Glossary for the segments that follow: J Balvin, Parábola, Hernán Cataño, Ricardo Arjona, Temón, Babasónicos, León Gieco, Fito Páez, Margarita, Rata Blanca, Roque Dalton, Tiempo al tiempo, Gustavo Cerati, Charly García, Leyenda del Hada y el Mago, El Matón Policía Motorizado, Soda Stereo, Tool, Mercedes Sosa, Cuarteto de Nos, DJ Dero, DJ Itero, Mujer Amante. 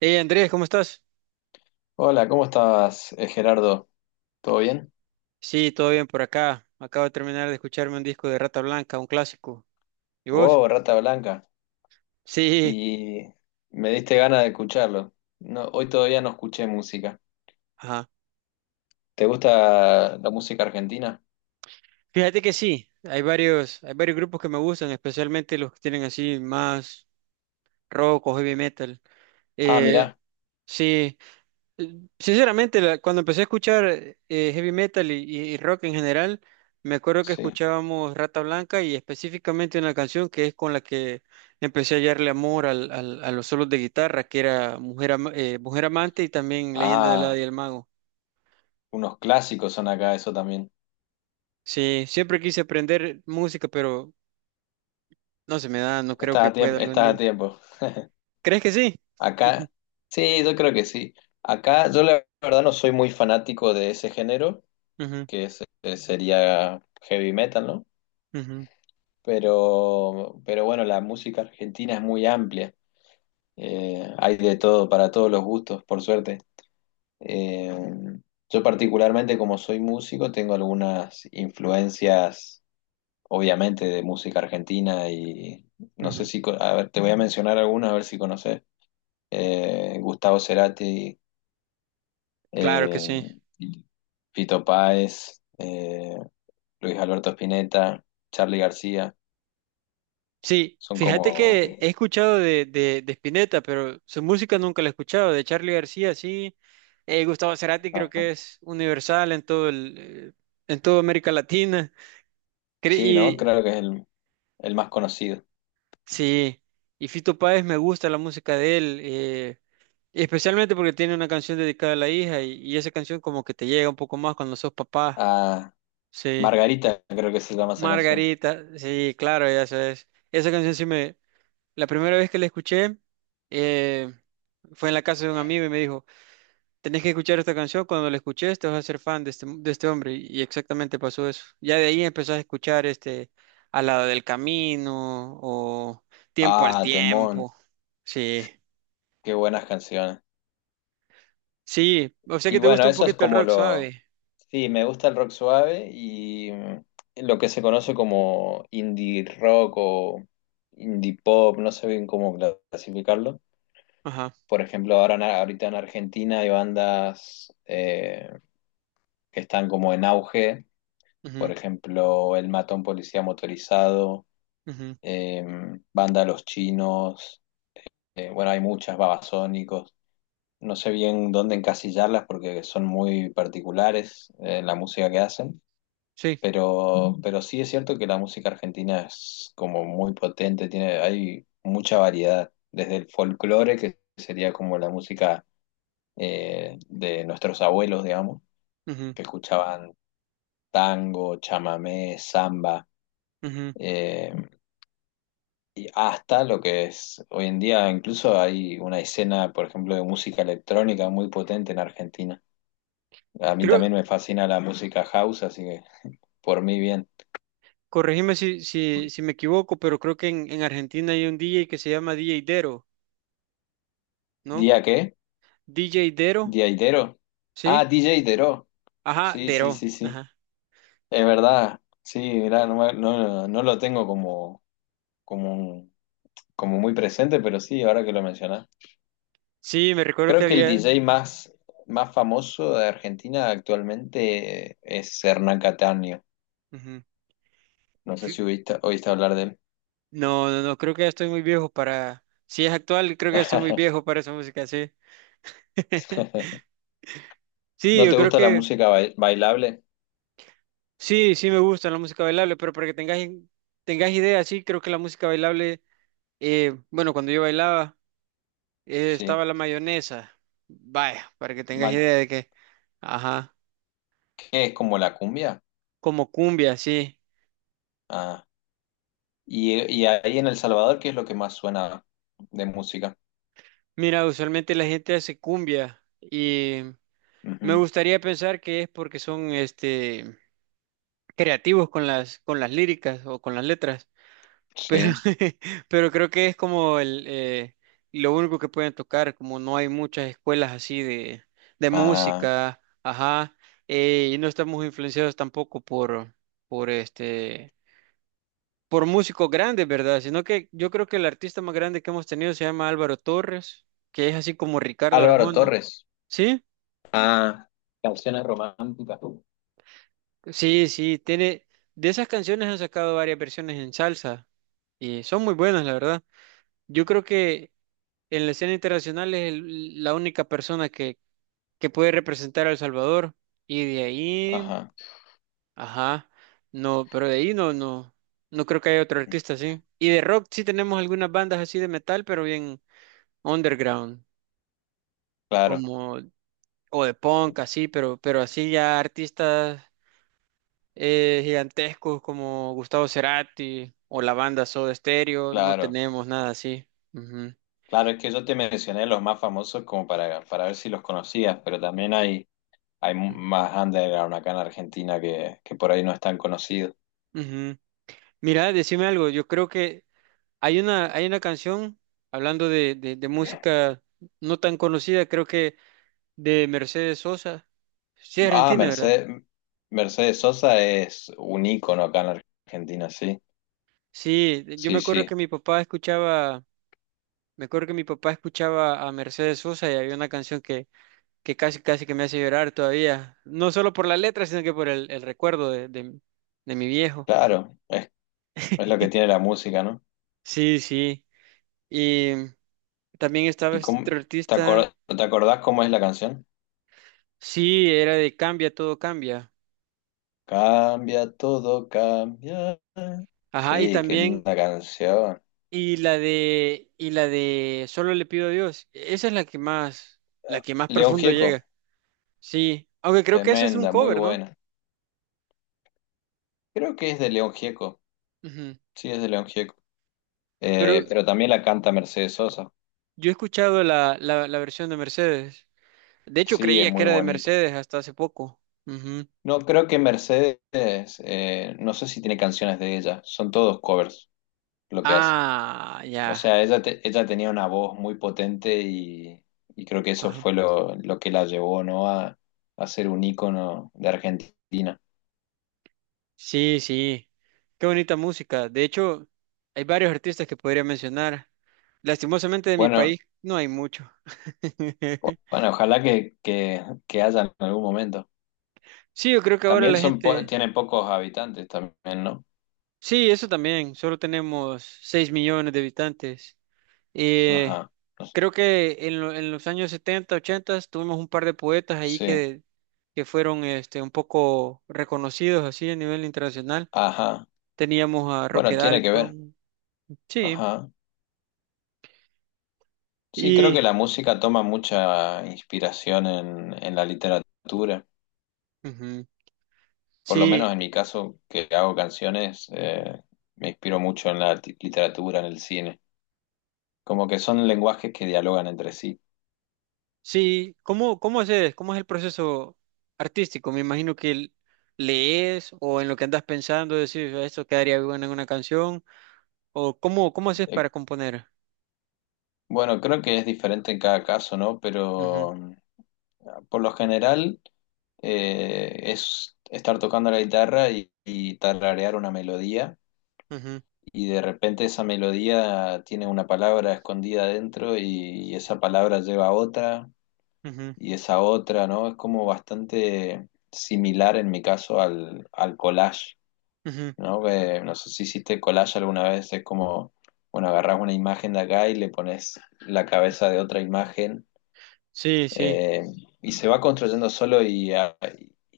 Hey Andrés, ¿cómo estás? Hola, ¿cómo estás, Gerardo? ¿Todo bien? Sí, todo bien por acá. Acabo de terminar de escucharme un disco de Rata Blanca, un clásico. ¿Y vos? Wow, rata blanca. Sí, Y me diste ganas de escucharlo. No, hoy todavía no escuché música. ajá. ¿Te gusta la música argentina? Fíjate que sí, hay varios grupos que me gustan, especialmente los que tienen así más rock o heavy metal. Ah, Eh, mirá, sí. Sinceramente, cuando empecé a escuchar heavy metal y rock en general, me acuerdo que sí. escuchábamos Rata Blanca y específicamente una canción que es con la que empecé a hallarle amor a los solos de guitarra, que era Mujer, Mujer Amante y también Leyenda del Hada Ah, y el Mago. unos clásicos son acá, eso también. Sí, siempre quise aprender música, pero no se me da, no creo Estás que a pueda tiempo, algún estás día. a tiempo. ¿Crees que sí? Acá, sí, yo creo que sí. Acá, yo la verdad no soy muy fanático de ese género, Ujú, sería heavy metal, ¿no? ujú, Pero bueno, la música argentina es muy amplia. Hay de todo, para todos los gustos, por suerte. Eh, yo particularmente, como soy músico, tengo algunas influencias, obviamente, de música argentina y no sé ujú. si, a ver, te voy a mencionar algunas, a ver si conoces. Gustavo Cerati, Claro que eh, sí. Fito Páez, Luis Alberto Spinetta, Charly García, Sí, son fíjate como... que he escuchado de Spinetta, pero su música nunca la he escuchado. De Charly García, sí. Gustavo Cerati creo que es universal en toda América Latina. Sí, ¿no? Y Creo que es el más conocido. sí, y Fito Páez me gusta la música de él, especialmente porque tiene una canción dedicada a la hija y esa canción como que te llega un poco más cuando sos papá. Ah, Sí. Margarita, creo que se llama esa canción. Margarita, sí, claro, ya sabes. Esa canción, la primera vez que la escuché eh, fue en la casa de un amigo y me dijo, tenés que escuchar esta canción, cuando la escuches te vas a ser fan de este hombre. Y exactamente pasó eso. Ya de ahí empezás a escuchar este Al lado del camino o Tiempo al Ah, Temón, tiempo. Sí, qué buenas canciones. sí, o sea Y que te bueno, gusta un eso es poquito el como rock, lo... suave. Sí, me gusta el rock suave y lo que se conoce como indie rock o indie pop, no sé bien cómo clasificarlo. Ajá, Por ejemplo, ahorita en Argentina hay bandas que están como en auge, por ujú, ejemplo, El Matón Policía Motorizado, ujú. Banda Los Chinos, bueno, hay muchas, Babasónicos. No sé bien dónde encasillarlas porque son muy particulares, la música que hacen, Sí, pero, Mm. pero sí es cierto que la música argentina es como muy potente, tiene, hay mucha variedad, desde el folclore, que sería como la música de nuestros abuelos, digamos, ujú, que escuchaban tango, chamamé, samba. ujú. eh, y hasta lo que es hoy en día, incluso hay una escena, por ejemplo, de música electrónica muy potente en Argentina. A mí Creo, también me fascina la música house, así que por mí bien. corregime si, si, si me equivoco, pero creo que en Argentina hay un DJ que se llama DJ Dero, ¿no? ¿Día qué? DJ Dero. ¿Día Itero? Ah, ¿Sí? DJ Itero. Ajá, Sí, sí, Dero. sí, sí. Ajá. Es verdad. Sí, mirá, no, no lo tengo como, un- como muy presente, pero sí, ahora que lo mencionás. Sí, me recuerdo que Creo que el había. DJ más famoso de Argentina actualmente es Hernán Cataño. Ujú. No sé Sí. si oíste hablar de él. No, no, no, creo que ya estoy muy viejo para. Si es actual, creo que ya estoy muy viejo para esa música, sí. Sí, ¿No yo te creo gusta la que música bailable? sí, sí me gusta la música bailable, pero para que tengas, tengas idea, sí, creo que la música bailable, bueno, cuando yo bailaba, Sí. estaba la mayonesa. Vaya, para que tengas Ma- idea de que, ajá, ¿Qué es como la cumbia? como cumbia, sí. Ah. Y ahí en El Salvador, ¿qué es lo que más suena de música? Mira, usualmente la gente hace cumbia y me Ujú, gustaría pensar que es porque son este creativos con las líricas o con las letras, pero sí. pero creo que es como el lo único que pueden tocar, como no hay muchas escuelas así de Ah, música, ajá, y no estamos influenciados tampoco por este por músicos grandes, ¿verdad? Sino que yo creo que el artista más grande que hemos tenido se llama Álvaro Torres, que es así como Ricardo Álvaro Arjona, Torres. ¿sí? Ah, canciones románticas. Sí, sí, tiene. De esas canciones han sacado varias versiones en salsa y son muy buenas, la verdad. Yo creo que en la escena internacional es la única persona que puede representar a El Salvador y de ahí, Ajá. ajá, no, pero de ahí no, no, no creo que haya otro artista así. Y de rock sí tenemos algunas bandas así de metal, pero bien underground, Claro, como o de punk así, pero así ya artistas gigantescos como Gustavo Cerati o la banda Soda Stereo, no claro. tenemos nada así. Ujú. Claro, es que yo te mencioné los más famosos como para ver si los conocías, pero también hay más underground acá en Argentina que por ahí no es tan conocido. Ujú. Mira, decime algo, yo creo que hay una canción, hablando de música no tan conocida, creo que de Mercedes Sosa, sí, es Ah, argentina, ¿verdad? Mercedes, Mercedes Sosa es un ícono acá en Argentina, sí. Sí, yo me Sí, acuerdo que sí. mi papá escuchaba, me acuerdo que mi papá escuchaba a Mercedes Sosa y había una canción que casi, casi que me hace llorar todavía. No solo por la letra, sino que por el recuerdo de mi viejo. Claro, es lo que tiene la música, ¿no? Sí, sí. Y también estaba ¿Y este cómo otro artista. Te acordás cómo es la canción? Sí, era de Cambia, todo cambia. Cambia todo, cambia. Ajá, y Sí, qué también, linda canción. y la de Solo le pido a Dios. Esa es la que más León profundo Gieco, llega. Sí, aunque creo que ese es un tremenda, muy cover, ¿no? buena. Creo que es de León Gieco. Ujú. Sí, es de León Gieco. Pero Pero también la canta Mercedes Sosa. yo he escuchado la versión de Mercedes. De hecho, Sí, es creía que muy era de bonito. Mercedes hasta hace poco. Ujú. No, creo que Mercedes, no sé si tiene canciones de ella. Son todos covers lo que hace. Ah, O ya. sea, ella tenía una voz muy potente y creo que eso Ajá. fue lo que la llevó, ¿no? A ser un ícono de Argentina. Sí, sí. Qué bonita música. De hecho, hay varios artistas que podría mencionar. Lastimosamente de mi país Bueno, no hay mucho. Ojalá que haya en algún momento. Sí, yo creo que ahora También la gente... tiene pocos habitantes también, ¿no? Sí, eso también. Solo tenemos 6 millones de habitantes. Eh, Ajá. No sé. Creo que en los años 70, 80 tuvimos un par de poetas ahí Sí. que fueron este, un poco reconocidos así a nivel internacional. Ajá. Teníamos a Roque Bueno, tiene que ver. Dalton. Sí. Ajá. Sí, creo que la música toma mucha inspiración en la literatura. Ujú. Por lo menos Sí, en mi caso, que hago canciones, me inspiro mucho en la literatura, en el cine. Como que son lenguajes que dialogan entre sí. sí. ¿Cómo haces? ¿Cómo es el proceso artístico? Me imagino que lees o en lo que andas pensando decís, "Ah, esto quedaría bueno en una canción." ¿O cómo haces Eh, para componer? bueno, creo que es diferente en cada caso, ¿no? Ujú, Pero por lo general es estar tocando la guitarra y tararear una melodía. ujú, Y de repente esa melodía tiene una palabra escondida adentro y esa palabra lleva a otra ujú, y esa otra, ¿no? Es como bastante similar en mi caso al collage, ujú. ¿no? Que no sé si hiciste collage alguna vez, es como, bueno, agarrás una imagen de acá y le pones la cabeza de otra imagen Sí, sí. eh, y se va construyendo solo y, a-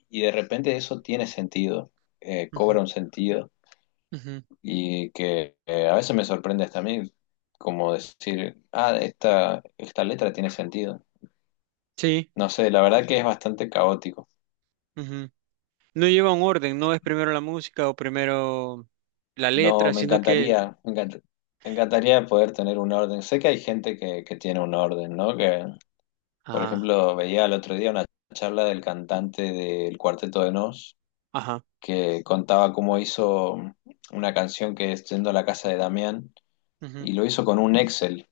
y de repente eso tiene sentido, Ujú, cobra un sentido ujú. y que a veces me sorprende hasta a mí como decir, ah, esta letra tiene sentido. Sí. No sé, la verdad que es bastante caótico. Ujú. No lleva un orden, no es primero la música o primero la No, letra, sino que. Me encantaría poder tener un orden. Sé que hay gente que tiene un orden, ¿no? Que, por Ah, ejemplo, veía el otro día una charla del cantante del Cuarteto de Nos ajá. que contaba cómo hizo una canción que es Yendo a la casa de Damián Ujú. y lo hizo con un Excel.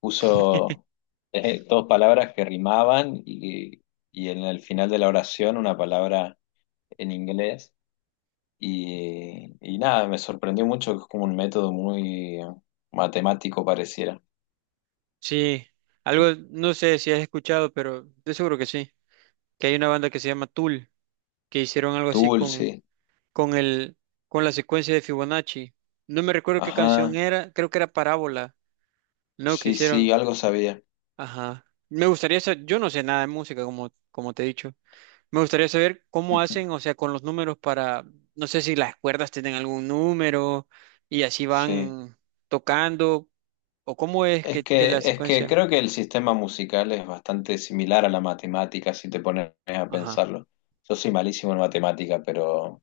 Puso dos palabras que rimaban y en el final de la oración una palabra en inglés. Y nada, me sorprendió mucho que es como un método muy matemático pareciera. Sí. Algo, no sé si has escuchado, pero de seguro que sí, que hay una banda que se llama Tool, que hicieron algo así Dulce, con el, con la secuencia de Fibonacci. No me recuerdo qué canción ajá, era, creo que era Parábola, ¿no? Que sí, hicieron. sí, algo sabía. Ajá. Me gustaría saber, yo no sé nada de música, como te he dicho. Me gustaría saber cómo Ujú, hacen, o sea, con los números para, no sé si las cuerdas tienen algún número y así sí. van tocando, o cómo es Es que la que, es que secuencia. creo que el sistema musical es bastante similar a la matemática si te pones a Ajá, pensarlo. Yo soy malísimo en matemática, pero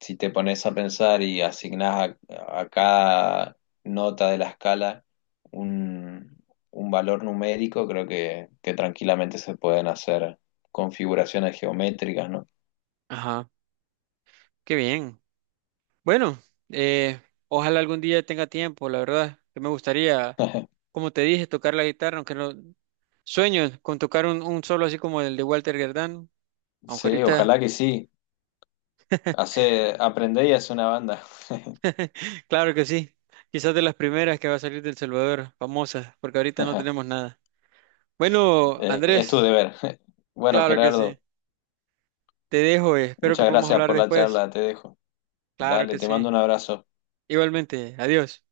si te pones a pensar y asignás a cada nota de la escala un, un valor numérico, creo que tranquilamente se pueden hacer configuraciones geométricas, ¿no? ajá, qué bien. Bueno, eh, ojalá algún día tenga tiempo, la verdad, que me gustaría, como te dije, tocar la guitarra, aunque no sueño con tocar un solo así como el de Walter Gerdán, aunque Sí, ahorita, ojalá que sí. Hace, aprendé y hace una banda. claro que sí, quizás de las primeras que va a salir del Salvador, famosas, porque ahorita no tenemos nada. Bueno, Es tu Andrés, deber. Bueno, claro que Gerardo, sí, te dejo, espero que muchas podamos gracias hablar por la después, charla, te dejo. claro Dale, que te mando sí, un abrazo. igualmente, adiós.